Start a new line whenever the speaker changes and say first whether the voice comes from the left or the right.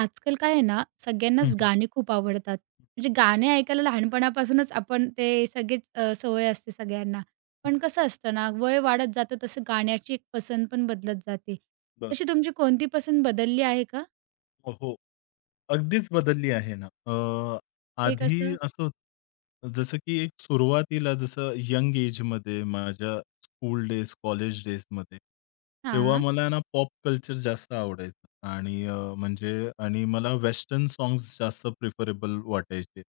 right: आजकाल काय आहे ना,
left: हं,
right: सगळ्यांनाच
left: हं,
right: गाणी खूप आवडतात. म्हणजे गाणे ऐकायला लहानपणापासूनच आपण ते सगळेच सवय असते सगळ्यांना.
left: हं.
right: पण कसं असतं ना, वय वाढत जातं तसं गाण्याची एक पसंत पण बदलत जाते.
left: बरं.
right: तशी तुमची कोणती पसंत बदलली आहे का?
left: हो, हो. अगदीच बदलली आहे ना.
right: ते
left: आधी
right: कसं?
left: असं होतं, जसं की एक सुरुवातीला जसं यंग एजमध्ये माझ्या स्कूल डेज, कॉलेज डेजमध्ये,
right: हां,
left: तेव्हा
right: हां.
left: मला ना पॉप कल्चर जास्त आवडायचं आणि म्हणजे आणि मला वेस्टर्न सॉन्ग्स जास्त प्रिफरेबल वाटायचे.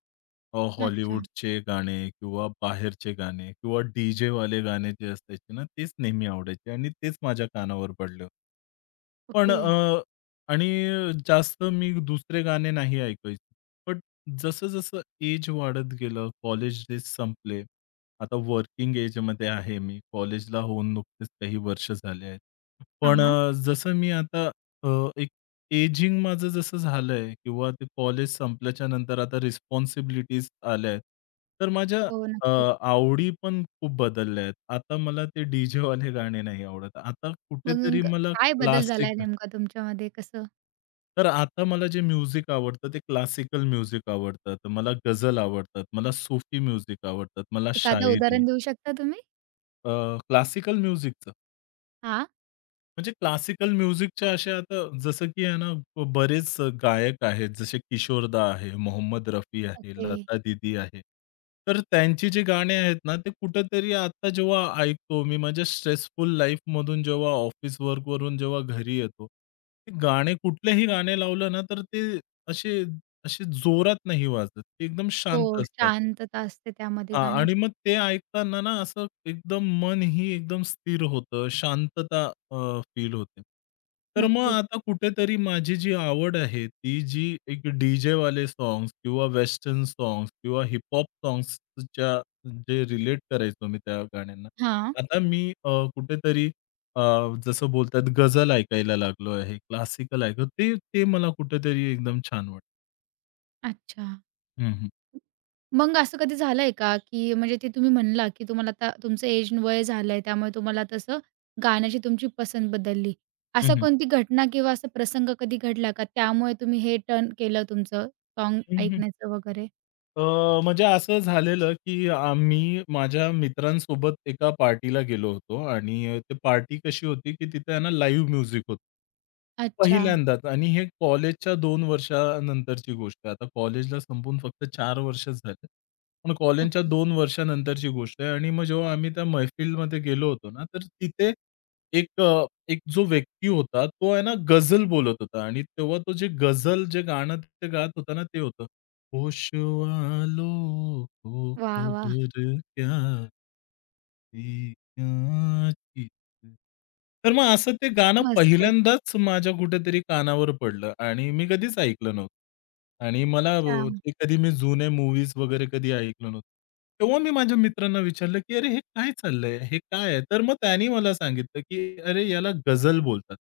right: अच्छा.
left: हॉलिवूडचे गाणे किंवा बाहेरचे गाणे किंवा डी-जेवाले गाणे जे असायचे ना, तेच नेहमी आवडायचे आणि तेच माझ्या कानावर पडले. पण
right: ओके.
left: आणि जास्त मी दुसरे गाणे नाही ऐकायचो. बट जसं-जसं एज वाढत गेलं, कॉलेज डेज संपले. आता वर्किंग एजमध्ये आहे मी. कॉलेजला होऊन नुकतेच काही वर्ष झाले आहेत.
right: हां,
left: पण
right: हां.
left: जसं मी आता अ, एक एजिंग माझं जसं झालंय किंवा ते कॉलेज संपल्याच्या नंतर आता रिस्पॉन्सिबिलिटीज आल्या आहेत. तर माझ्या
right: हो,
left: अ,
right: नक्कीच.
left: आवडी पण खूप बदलल्या आहेत. आता मला ते डी-जेवाले गाणे नाही आवडत. आता कुठेतरी
right: मग
left: मला
right: काय बदल झालाय
left: क्लासिक.
right: नेमका तुमच्यामध्ये? कसं?
left: तर आता मला जे म्युझिक आवडतं ते क्लासिकल म्युझिक आवडतं. तर मला गझल आवडतात. मला सूफी म्युझिक आवडतात. मला
right: एखादं
left: शायरी.
right: उदाहरण देऊ शकता तुम्ही?
left: अ, क्लासिकल म्युझिकच
right: हां.
left: म्हणजे क्लासिकल म्युझिकच्या अशा आता जसं की आहे ना बरेच गायक आहेत, जसे किशोरदा आहे, मोहम्मद रफी आहे,
right: ओके.
left: लता दीदी आहे. तर त्यांची जी गाणी आहेत ना, ते कुठेतरी आता जेव्हा ऐकतो मी माझ्या स्ट्रेसफुल लाईफमधून जेव्हा ऑफिस वर्कवरून जेव्हा घरी येतो, ते गाणे कुठलेही गाणे लावलं ना, तर ते असे असे जोरात नाही वाजत. ते एकदम
right: हो,
left: शांत असतात.
right: शांतता असते त्यामध्ये
left: हां.
right: गाण्यात.
left: आणि मग ते ऐकताना ना असं एकदम मन ही एकदम स्थिर होतं. शांतता फील होते. तर मग
right: नक्कीच.
left: आता कुठेतरी माझी जी आवड आहे, ती जी एक डीजे वाले सॉन्ग्स किंवा वेस्टर्न सॉन्ग्स किंवा हिप-हॉप सॉन्ग्सच्या जे रिलेट करायचो मी त्या गाण्यांना.
right: हां.
left: आता मी कुठेतरी अ, जसं बोलतात गझल ऐकायला लागलो आहे, क्लासिकल ऐकतो. ते ते मला कुठेतरी एकदम छान वाटतं.
right: अच्छा.
left: हं, हं.
right: मग असं कधी झालंय का, की म्हणजे ते तुम्ही म्हणला, की तुम्हाला आता तुमचं एज वय झालंय, त्यामुळे तुम्हाला तसं गाण्याची तुमची पसंत बदलली. असा कोणती घटना किंवा असा प्रसंग कधी घडला का, त्यामुळे तुम्ही हे टर्न केलं तुमचं सॉन्ग
left: हं,
right: ऐकण्याचं वगैरे?
left: अ, म्हणजे असं झालेलं, की आम्ही माझ्या मित्रांसोबत एका पार्टीला गेलो होतो आणि ती पार्टी कशी होती, की तिथे आहे ना लाईव्ह म्युझिक होतं.
right: अच्छा.
left: पहिल्यांदाच आणि हे कॉलेजच्या 2 वर्षानंतरची गोष्ट आहे. आता कॉलेजला संपून फक्त 4 वर्षच झाले. पण कॉलेजच्या
right: ओके.
left: 2 वर्षानंतरची गोष्ट आहे आणि मग जेव्हा आम्ही त्या मैफिलमध्ये गेलो होतो ना, तर तिथे एक एक जो व्यक्ती होता, तो आहे ना गझल बोलत होता आणि तेव्हा तो जे गाणं ते गात होता ना, ते होतं. होश वालों को
right: वाह! वाह!
left: खबर क्या ती क्या चीज. तर मग असं ते गाणं
right: मस्त.
left: पहिल्यांदाच माझ्या कुठेतरी कानावर पडलं आणि मी कधीच ऐकलं नव्हतं आणि मला
right: छान.
left: ते कधी मी जुने मूव्हीज वगैरे कधी ऐकलं नव्हतं. तेव्हा मी माझ्या मित्रांना विचारलं, की "अरे, हे काय चाललंय? हे काय आहे?" तर मग त्यानी मला सांगितलं, की "अरे, याला गझल बोलतात."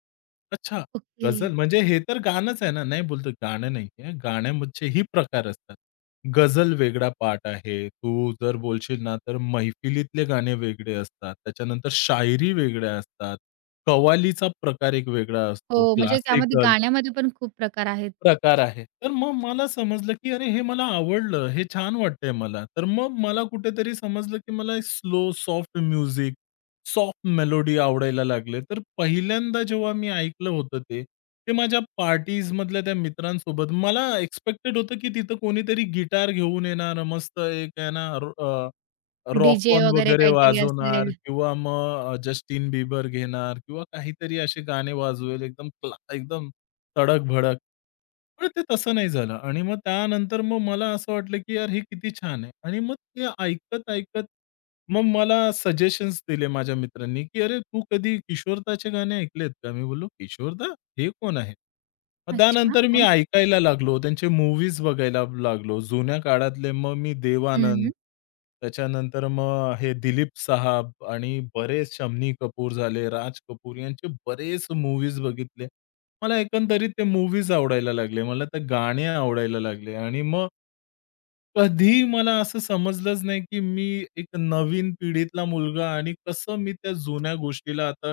left: "अच्छा,
right: ओके.
left: गझल म्हणजे हे तर गाणंच आहे ना. नाही बोलतो गाणं नाहीये. गाण्यामध्येही प्रकार असतात. गझल वेगळा पार्ट आहे. तू जर बोलशील ना, तर मैफिलीतले गाणे वेगळे असतात. त्याच्यानंतर शायरी वेगळ्या असतात. कव्वालीचा प्रकार एक वेगळा असतो.
right: हो, म्हणजे त्यामध्ये
left: क्लासिकल
right: गाण्यामध्ये पण खूप प्रकार आहेत.
left: प्रकार आहे. तर मग मला समजलं, की अरे हे मला आवडलं, हे छान वाटतंय मला. तर मग मला कुठेतरी समजलं, की मला slow soft music, soft melody आवडायला लागले. तर पहिल्यांदा जेव्हा मी ऐकलं होतं ते, माझ्या पार्टीजमधल्या त्या मित्रांसोबत मला एक्स्पेक्टेड होतं, की तिथं कोणीतरी गिटार घेऊन येणार, मस्त एक आहे ना अ,
right: डी
left: रॉक ऑन
right: वगैरे
left: वगैरे
right: काहीतरी
left: वाजवणार
right: असेल.
left: किंवा मग जस्टिन बिबर घेणार किंवा काहीतरी असे गाणे वाजवेल एकदम एकदम तडक-भडक. पण ते तसं नाही झालं आणि मग त्यानंतर मग मला असं वाटलं, की यार हे किती छान आहे आणि मग ते ऐकत-ऐकत मग मला सजेशन्स दिले माझ्या मित्रांनी, की "अरे, तू कधी किशोरदाचे गाणे ऐकलेत का?" मी बोललो, "किशोरदा? हे कोण आहेत?" मग
right: अच्छा.
left: त्यानंतर मी
right: मग?
left: ऐकायला लागलो, त्यांचे मूव्हीज बघायला लागलो. जुन्या काळातले मग मी
right: हं.
left: देवानंद, त्याच्यानंतर मग हे दिलीप साहब आणि बरेच शम्मी कपूर झाले, राज कपूर यांचे बरेच मूव्हीज बघितले. मला एकंदरीत ते मूव्हीज आवडायला लागले. मला ते गाणे आवडायला लागले आणि मग कधीही मला असं समजलंच नाही, की मी एक नवीन पिढीतला मुलगा आणि कसं मी त्या जुन्या गोष्टीला आता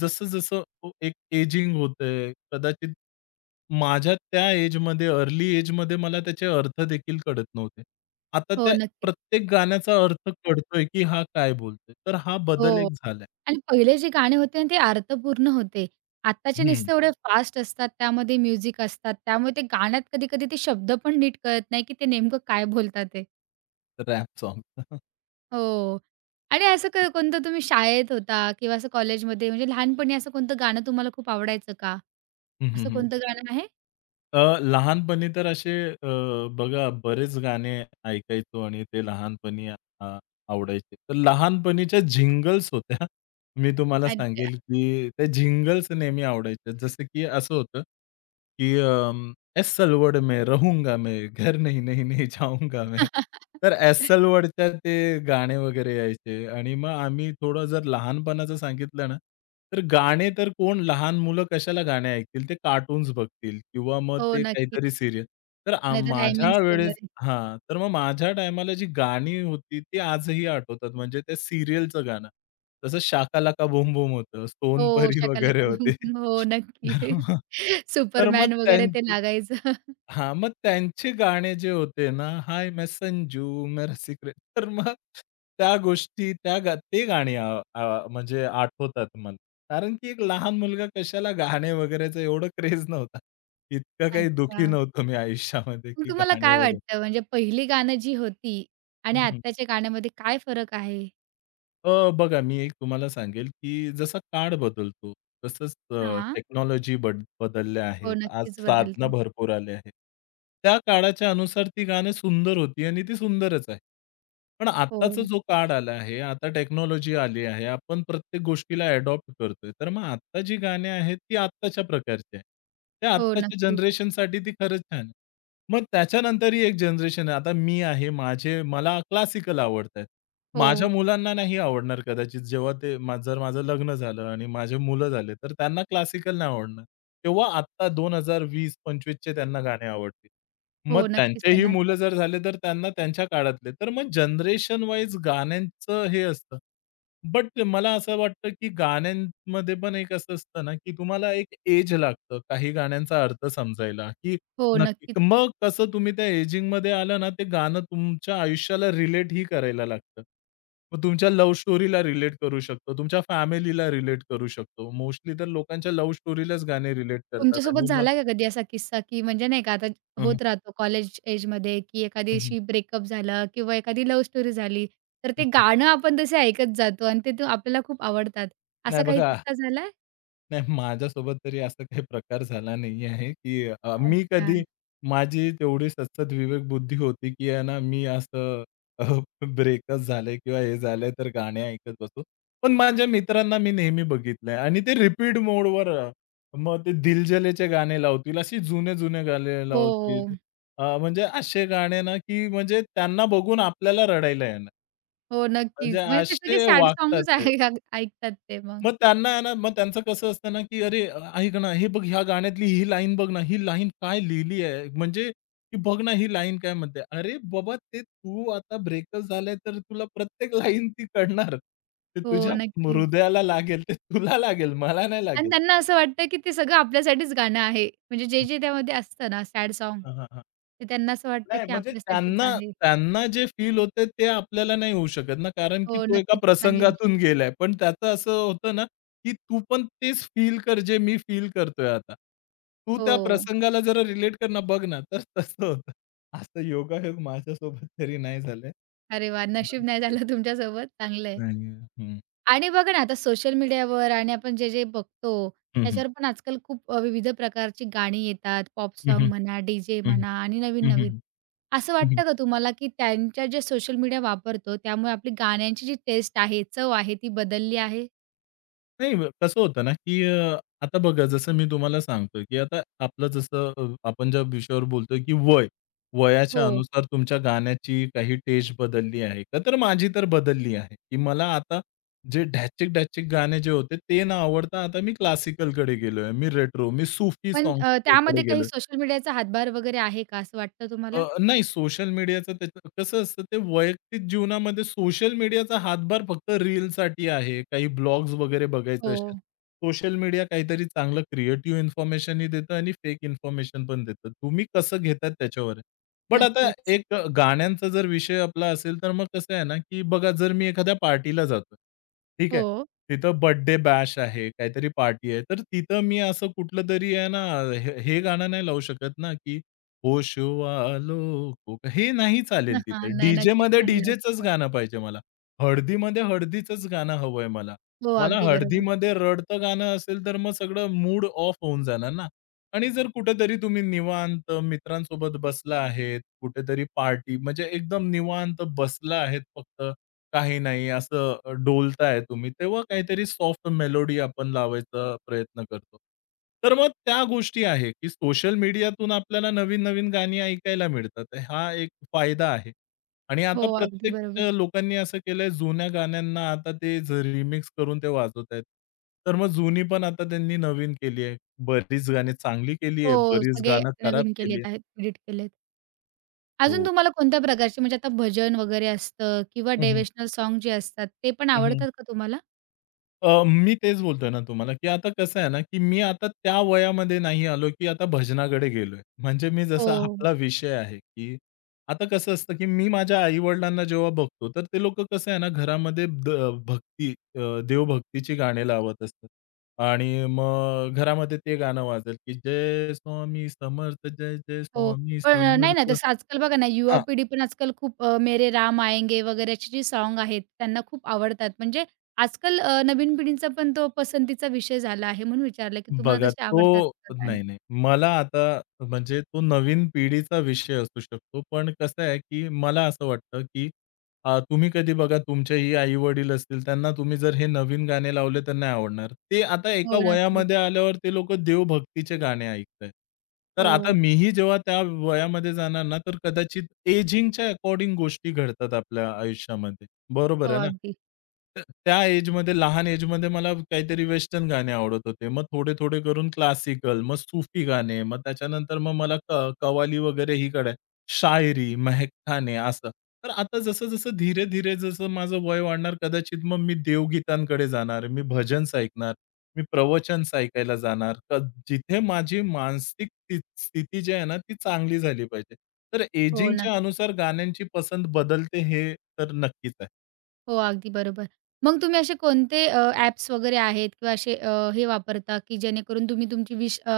left: जसं-जसं एक एजिंग होतंय, कदाचित माझ्या त्या एजमध्ये, अर्ली एजमध्ये मला त्याचे अर्थ देखील कळत नव्हते. आता
right: हो,
left: त्या
right: नक्कीच.
left: प्रत्येक गाण्याचा अर्थ कळतोय, की हा काय बोलतोय. तर हा बदल
right: हो.
left: एक झालाय.
right: आणि पहिले जे गाणे होते ना, ते अर्थपूर्ण होते. आत्ताचे
left: हं,
right: नुसते एवढे फास्ट असतात, त्यामध्ये म्युझिक असतात, त्यामुळे ते गाण्यात कधी-कधी ते शब्द पण नीट कळत नाही, की ते नेमकं काय बोलतात ते.
left: Rap song.
right: हो. आणि असं कोणतं तुम्ही शाळेत होता किंवा असं कॉलेजमध्ये म्हणजे लहानपणी असं कोणतं गाणं तुम्हाला खूप आवडायचं का? असं कोणतं गाणं आहे?
left: लहानपणी तर असे बघा बरेच गाणे ऐकायचो आणि ते लहानपणी आवडायचे. तर लहानपणीच्या जिंगल्स होत्या. मी तुम्हाला
right: अच्छा.
left: सांगेल, की त्या जिंगल्स नेहमी आवडायच्या. जसं की असं होतं, की एसल वर्ड में रहूंगा मैं, घर नहीं, नहीं, नहीं जाऊंगा मैं. तर एसल वर्डच्या ते गाणे वगैरे यायचे आणि मग आम्ही थोडं जर लहानपणाचं सांगितलं ना, तर गाणे तर कोण लहान मुलं कशाला गाणे ऐकतील? ते कार्टून्स बघतील किंवा मग
right: हो,
left: ते
right: नक्की.
left: काहीतरी सीरियल. तर
right: नाहीतर
left: माझ्या
right: रायमिंग्स
left: वेळेस
right: वगैरे.
left: हां, तर मग माझ्या टायमाला जी गाणी होती ती आजही आठवतात. म्हणजे त्या सीरियलचं गाणं. जसं शाका लाका बूम बूम होतं,
right: हो,
left: सोनपरी
right: शाकालाका
left: वगैरे होते.
right: हो, नक्की.
left: तर मग तर मग
right: सुपरमॅन
left: त्यां
right: वगैरे ते लागायचं.
left: हां, मग त्यांचे गाणे जे होते ना, हाय मैं संजू मेरा सिक्रेट. तर मग त्या गोष्टी त्या गा ते गाणी आ आ म्हणजे आठवतात मला. कारण की एक लहान मुलगा कशाला गाणे वगैरेचा एवढा क्रेझ नव्हता. इतकं काही दुःखी
right: अच्छा.
left: नव्हतो मी आयुष्यामध्ये
right: मग
left: की
right: तुम्हाला
left: गाणे
right: काय
left: वगैरे.
right: वाटतं म्हणजे पहिली गाणं जी होती आणि आत्ताच्या गाण्यामध्ये काय फरक आहे?
left: बघा, मी एक तुम्हाला सांगेल, की जसा काळ बदलतो, तसंच
right: हां.
left: टेक्नॉलॉजी बदलल्या
right: हो,
left: आहेत. आज
right: नक्कीच
left: साधनं
right: बदलते.
left: भरपूर आले आहेत. त्या काळाच्या अनुसार ती गाणी सुंदर होती आणि ती सुंदरच आहे. पण
right: हो,
left: आत्ताचा जो काळ आला आहे, आता टेक्नॉलॉजी आली आहे. आपण प्रत्येक गोष्टीला अडॉप्ट करतोय. तर मग आत्ता जी गाणी आहेत, ती आत्ताच्या प्रकारची आहे. त्या
right: हो,
left: आत्ताच्या
right: नक्कीच.
left: जनरेशनसाठी ती खरंच छान आहे. मग त्याच्यानंतरही एक जनरेशन आहे. आता मी आहे, माझे मला क्लासिकल आवडत.
right: हो,
left: माझ्या मुलांना नाही आवडणार कदाचित जेव्हा ते जर माझं लग्न झालं आणि माझे मुलं झाले, तर त्यांना क्लासिकल नाही आवडणार. तेव्हा आत्ता 2020-25 चे त्यांना गाणे आवडतील. मग
right: हो, नक्कीच
left: त्यांचेही
right: त्यांना तर
left: मुलं जर झाले, तर त्यांना त्यांच्या काळातले. तर मग जनरेशन वाईज गाण्यांचं हे असतं. बट मला असं वाटतं, की गाण्यांमध्ये पण एक असं असतं ना, की तुम्हाला एक एज लागतं काही गाण्यांचा अर्थ समजायला, की
right: हो,
left: नक्की.
right: नक्कीच.
left: मग कसं तुम्ही त्या एजिंगमध्ये आलं ना, ते गाणं तुमच्या आयुष्याला रिलेटही करायला लागतं. मग तुमच्या लव्ह स्टोरीला रिलेट करू शकतो, तुमच्या फॅमिलीला रिलेट करू शकतो. मोस्टली तर लोकांच्या लव्ह स्टोरीलाच गाणे रिलेट करतात
right: तुमच्यासोबत
left: आणि मग
right: झाला का कधी असा किस्सा, की म्हणजे नाही का आता
left: हं,
right: होत राहतो कॉलेज एजमध्ये, की
left: हं.
right: एखाद्याशी ब्रेकअप झालं किंवा एखादी लव्ह स्टोरी झाली, तर ते
left: हं,
right: गाणं आपण तसे ऐकत जातो आणि ते तो आपल्याला खूप आवडतात.
left: नाही
right: असा काही
left: बघा
right: किस्सा झालाय?
left: नाही माझ्यासोबत तरी असा काही प्रकार झाला नाही आहे, की मी
right: अच्छा.
left: कधी माझी तेवढी सद्सद विवेकबुद्धी होती, की आहे ना मी असं अ, ब्रेकच झालंय किंवा हे झालंय तर गाणे ऐकत बसू. पण माझ्या मित्रांना मी नेहमी बघितलंय आणि ते रिपीट मोडवर मग ते दिल गाणे लावतील, अशी जुने-जुने गाणे लावतील.
right: हो,
left: म्हणजे असे गाणे ना, की म्हणजे त्यांना बघून आपल्याला रडायला येणार.
right: हो,
left: म्हणजे
right: नक्कीच. म्हणजे ते सगळे
left: असे
right: सॅड
left: वागतात
right: साँगच ऐ
left: ते.
right: ऐकतात ते मग.
left: मग त्यांना आहे ना, मग त्यांचं कसं असतं ना, की "अरे, ऐक ना, हे बघ ह्या गाण्यातली ही लाईन बघ ना, ही लाईन काय लिहिली आहे? म्हणजे की बघ ना, ही लाईन काय म्हणते?" अरे बाबा, ते तू आता ब्रेकअप झालंय, तर तुला प्रत्येक लाईन ती कळणार. ते
right: हो,
left: तुझ्या
right: नक्कीच.
left: हृदयाला लागेल, ते तुला लागेल, मला नाही
right: आणि
left: लागेल.
right: त्यांना असं वाटतं, की ते सगळं आपल्यासाठीच गाणं आहे. म्हणजे
left: हं.
right: जे-जे त्यामध्ये असतं ना सॅड सॉन्ग,
left: हां, हां, हां.
right: ते त्यांना असं वाटतं,
left: नाही
right: की
left: म्हणजे
right: आपल्यासाठीच
left: त्यांना
right: आहे.
left: त्यांना जे फील होतंय ते आपल्याला नाही होऊ शकत ना, कारण की
right: हो,
left: तो एका
right: नक्कीच. नाही होऊ
left: प्रसंगातून
right: शकत.
left: गेलाय. पण त्याचं असं होतं ना, की तू पण तेच फील कर जे मी फील करतोय आता. तू
right: हो.
left: त्या प्रसंगाला जरा रिलेट कर ना, बघ ना. तर तसं होतं. असं योगायोग माझ्यासोबत तरी नाही झालंय.
right: अरे वाह! नशीब नाही झालं तुमच्यासोबत, चांगलं आहे.
left: नाही. हं.
right: आणि बघा ना, आता सोशल मीडियावर आणि आपण जे-जे बघतो,
left: हं, हं.
right: त्याच्यावर पण आजकाल खूप विविध प्रकारची गाणी येतात. पॉप
left: हं,
right: सॉन्ग
left: हं.
right: म्हणा, डी
left: हं, हं.
right: म्हणा आणि नवीन-नवीन. असं वाटतं का तुम्हाला, की त्यांच्या जे सोशल मीडिया वापरतो, त्यामुळे आपली गाण्यांची जी टेस्ट आहे, चव आहे, ती बदलली आहे?
left: नाही, कसं होतं ना, की आता बघा जसं मी तुम्हाला सांगतो, की आता आपलं जसं आपण ज्या विषयावर बोलतोय, की वय. वयाच्या
right: हो.
left: अनुसार तुमच्या गाण्याची काही टेस्ट बदलली आहे का? तर माझी तर बदलली आहे, की मला आता जे ढॅचिक-ढॅचिक गाणे जे होते ते न आवडता आता मी क्लासिकलकडे गेलोय. मी रेट्रो, मी सूफी
right: पण
left: सॉंग्सकडे
right: त्यामध्ये काही
left: गेलोय.
right: सोशल मीडियाचा हातभार वगैरे आहे का, असं वाटतं तुम्हाला?
left: नाही सोशल मीडियाचं त्याचं कसं असतं ते वैयक्तिक जीवनामध्ये सोशल मीडियाचा हातभार फक्त रीलसाठी आहे. काही ब्लॉग्स वगैरे बघायचं
right: हो,
left: असेल. सोशल मीडिया काहीतरी चांगलं क्रिएटिव्ह इन्फॉर्मेशनही देतं आणि फेक इन्फॉर्मेशन पण देतं. तुम्ही कसं घेतात त्याच्यावर आहे. बट आता
right: नक्कीच.
left: एक गाण्यांचा जर विषय आपला असेल तर मग कसं आहे ना, की बघा जर मी एखाद्या पार्टीला जातोय. ठीक
right: हो.
left: आहे. तिथं बर्थडे बॅश आहे, काहीतरी पार्टी आहे. तर तिथं मी असं कुठलंतरी आहे ना, हे हे गाणं नाही लावू शकत ना, की "होशवालो कोक" हे नाही चालेल
right: न हां,
left: तिथे.
right: नाही नक्कीच
left: डीजेमध्ये
right: नाही लावू
left: डीजेचंच
right: शकत.
left: गाणं पाहिजे मला. हळदीमध्ये हळदीचंच गाणं हवंय मला.
right: हो,
left: मला
right: अगदी बरोबर.
left: हळदीमध्ये रडतं गाणं असेल, तर मग सगळं मूड ऑफ होऊन जाणार ना. आणि जर कुठेतरी तुम्ही निवांत मित्रांसोबत बसला आहेत, कुठेतरी पार्टी म्हणजे एकदम निवांत बसला आहेत फक्त काही नाही असं डोलताय तुम्ही, तेव्हा काहीतरी सॉफ्ट मेलोडी आपण लावायचा प्रयत्न करतो. तर मग त्या गोष्टी आहे, की सोशल मीडियातून आपल्याला नवीन-नवीन गाणी ऐकायला मिळतात. हा एक फायदा आहे. आणि
right: हो,
left: आता
right: अगदी
left: प्रत्येक
right: बरोबर.
left: लोकांनी असं केलंय जुन्या गाण्यांना आता ते रिमिक्स करून ते वाजवतायत. तर मग जुनी पण आता त्यांनी नवीन केली आहे. बरीच गाणी चांगली केली आहे,
right: हो,
left: बरीच
right: सगळे
left: गाणं खराब
right: नवीन
left: केली
right: केलेत
left: आहे.
right: आहेत, एडिट केलेत. अजून
left: हो.
right: तुम्हाला कोणत्या प्रकारचे म्हणजे आता भजन वगैरे असतं किंवा
left: हं, हं.
right: डेव्हेशनल सॉन्ग जे असतात, ते पण आवडतात का तुम्हाला?
left: मी तेच बोलतोय ना तुम्हाला, की आता कसं आहे ना, की मी आता त्या वयामध्ये नाही आलो, की आता भजनाकडे गेलोय. म्हणजे मी
right: हो.
left: जसा आपला विषय आहे, की आता कसं असतं, की मी माझ्या आई-वडिलांना जेव्हा बघतो, तर ते लोकं कसं आहे ना, घरामध्ये भक्ती देवभक्तीची गाणी लावत असतात. आणि मग घरामध्ये ते गाणं वाजेल, की "जय स्वामी समर्थ, जय जय
right: हो.
left: स्वामी
right: पण नाही ना,
left: समर्थ."
right: तसं आजकाल बघा ना, युवा पिढी पण आजकाल खूप मेरे राम आएंगे वगैरे अशी जी सॉन्ग आहेत, त्यांना खूप आवडतात. म्हणजे आजकाल नवीन पिढींचा पण तो पसंतीचा विषय झाला आहे. म्हणून विचारलं, की तुम्हाला
left: बघा
right: तसे आवडतात
left: तो
right: का गाणं?
left: नाही, नाही. मला आता म्हणजे तो नवीन पिढीचा विषय असू शकतो. पण कसं आहे, की मला असं वाटतं, की तुम्ही कधी बघा तुमचेही आई-वडील असतील, त्यांना तुम्ही जर हे नवीन गाणे लावले तर नाही आवडणार. ते आता एका
right: हो, नक्कीच.
left: वयामध्ये आल्यावर ते लोकं देवभक्तीचे गाणे ऐकतायत. तर
right: हो,
left: आता मीही जेव्हा त्या वयामध्ये जाणार ना, तर कदाचित एजिंगच्या अकॉर्डिंग गोष्टी घडतात आपल्या आयुष्यामध्ये. बरोबर
right: हो,
left: आहे ना.
right: अगदी.
left: त त्या एजमध्ये लहान एजमध्ये मला काहीतरी वेस्टर्न गाणे आवडत होते. मग थोडे-थोडे करून क्लासिकल, मग सुफी गाणे, मग त्याच्यानंतर मग मला कव्वाली वगैरे ही कळाय. शायरी, महक असं. तर आता जसं-जसं धीरे-धीरे जसं माझं वय वाढणार कदाचित मग मी देवगीतांकडे जाणार, मी भजन्स ऐकणार, मी प्रवचन्स ऐकायला जाणार. तर जिथे माझी मानसिक स्थिती जी आहे ना ती चांगली झाली पाहिजे. तर
right: हो,
left: एजिंगच्या
right: नक्की.
left: अनुसार गाण्यांची पसंत बदलते हे तर नक्कीच आहे.
right: हो, अगदी बरोबर. मग तुम्ही असे कोणते ॲप्स वगैरे आहेत किंवा असे हे वापरता, की जेणेकरून तुम्ही तुमची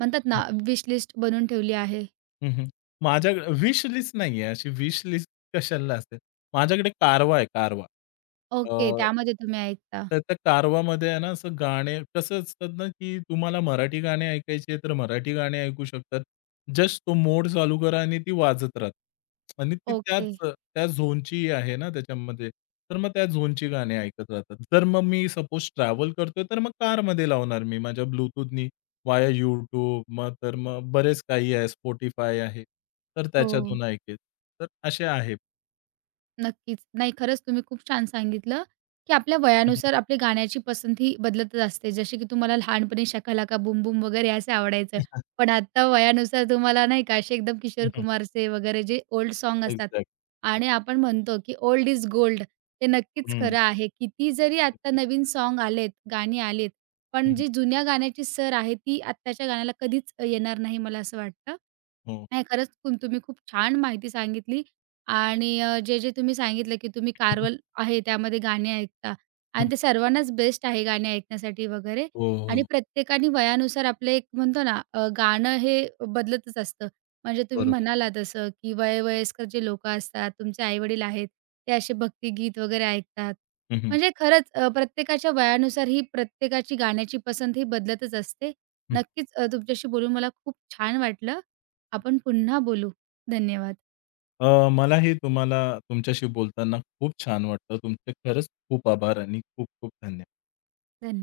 right: म्हणतात
left: हं,
right: ना, विश लिस्ट बनवून ठेवली आहे?
left: हं, हं. माझ्याकडे विश लिस्ट नाहीये. अशी विश लिस्ट कशाला असेल? माझ्याकडे कारवा आहे, कारवा.
right: ओके,
left: अ,
right: त्यामध्ये तुम्ही ऐकता.
left: तर त्या कारवामध्ये आहे ना, असं गाणे कसं असतात ना, की तुम्हाला मराठी गाणे ऐकायचे आहे, तर मराठी गाणे ऐकू शकतात. जस्ट तो मोड चालू करा आणि ती वाजत राहते आणि ती त्याच
right: ओके.
left: त्या झोनची आहे ना त्याच्यामध्ये. तर मग त्या झोनची गाणी ऐकत राहतात. तर मग मी सपोज ट्रॅव्हल करतोय, तर मग कारमध्ये लावणार मी माझ्या ब्लूटूथनी वाया YouTube मग तर मग बरेच काही आहे. Spotify आहे. तर
right: हो.
left: त्याच्यातून ऐकेल. तर असे आहे.
right: नक्कीच. नाही, खरंच तुम्ही खूप छान सांगितलं, की आपल्या
left: हं, हं.
right: वयानुसार आपली गाण्याची पसंती बदलतच असते. जसे की तुम्हाला लहानपणी "शाका लाका बूम वगैरे असं आवडायचं. पण आता वयानुसार तुम्हाला नाही का असे एकदम किशोर
left: हं, हं.
right: कुमारचे वगैरे जे ओल्ड सॉन्ग असतात
left: एक्झॅक्ट.
right: आणि आपण म्हणतो, की ओल्ड इज गोल्ड. ते नक्कीच
left: हं.
right: खरं आहे. किती जरी आत्ता
left: नक्कीच.
right: नवीन सॉन्ग आलेत, गाणी आलीत,
left: हं,
right: पण
left: हं.
right: जी जुन्या गाण्याची सर आहे ती आत्ताच्या गाण्याला कधीच येणार नाही, मला असं वाटतं.
left: हो.
right: नाही, खरंच तुम्ही खूप छान माहिती सांगितली. आणि जे-जे तुम्ही सांगितलं, की तुम्ही
left: हं,
right: कार्वल आहे त्यामध्ये गाणी ऐकता
left: हं.
right: आणि ते सर्वांनाच बेस्ट आहे गाणी ऐकण्यासाठी वगैरे
left: हो,
right: आणि
left: हो.
right: प्रत्येकाने वयानुसार आपलं एक म्हणतो ना गाणं हे बदलतच असतं. म्हणजे तुम्ही
left: बरोबर.
right: म्हणाला तसं, की वय-वयस्कर जे लोकं असतात, तुमचे आई आहेत, ते असे भक्तिगीत वगैरे ऐकतात.
left: हं, हं.
right: म्हणजे खरंच प्रत्येकाच्या वयानुसार ही प्रत्येकाची गाण्याची पसंत ही बदलतच असते.
left: हं.
right: नक्कीच तुमच्याशी बोलून मला खूप छान वाटलं. आपण पुन्हा बोलू. धन्यवाद.
left: अ, मलाही तुम्हाला तुमच्याशी बोलताना खूप छान वाटलं. तुमचे खरंच खूप आभार आणि खूप-खूप धन्यवाद.
right: धन्य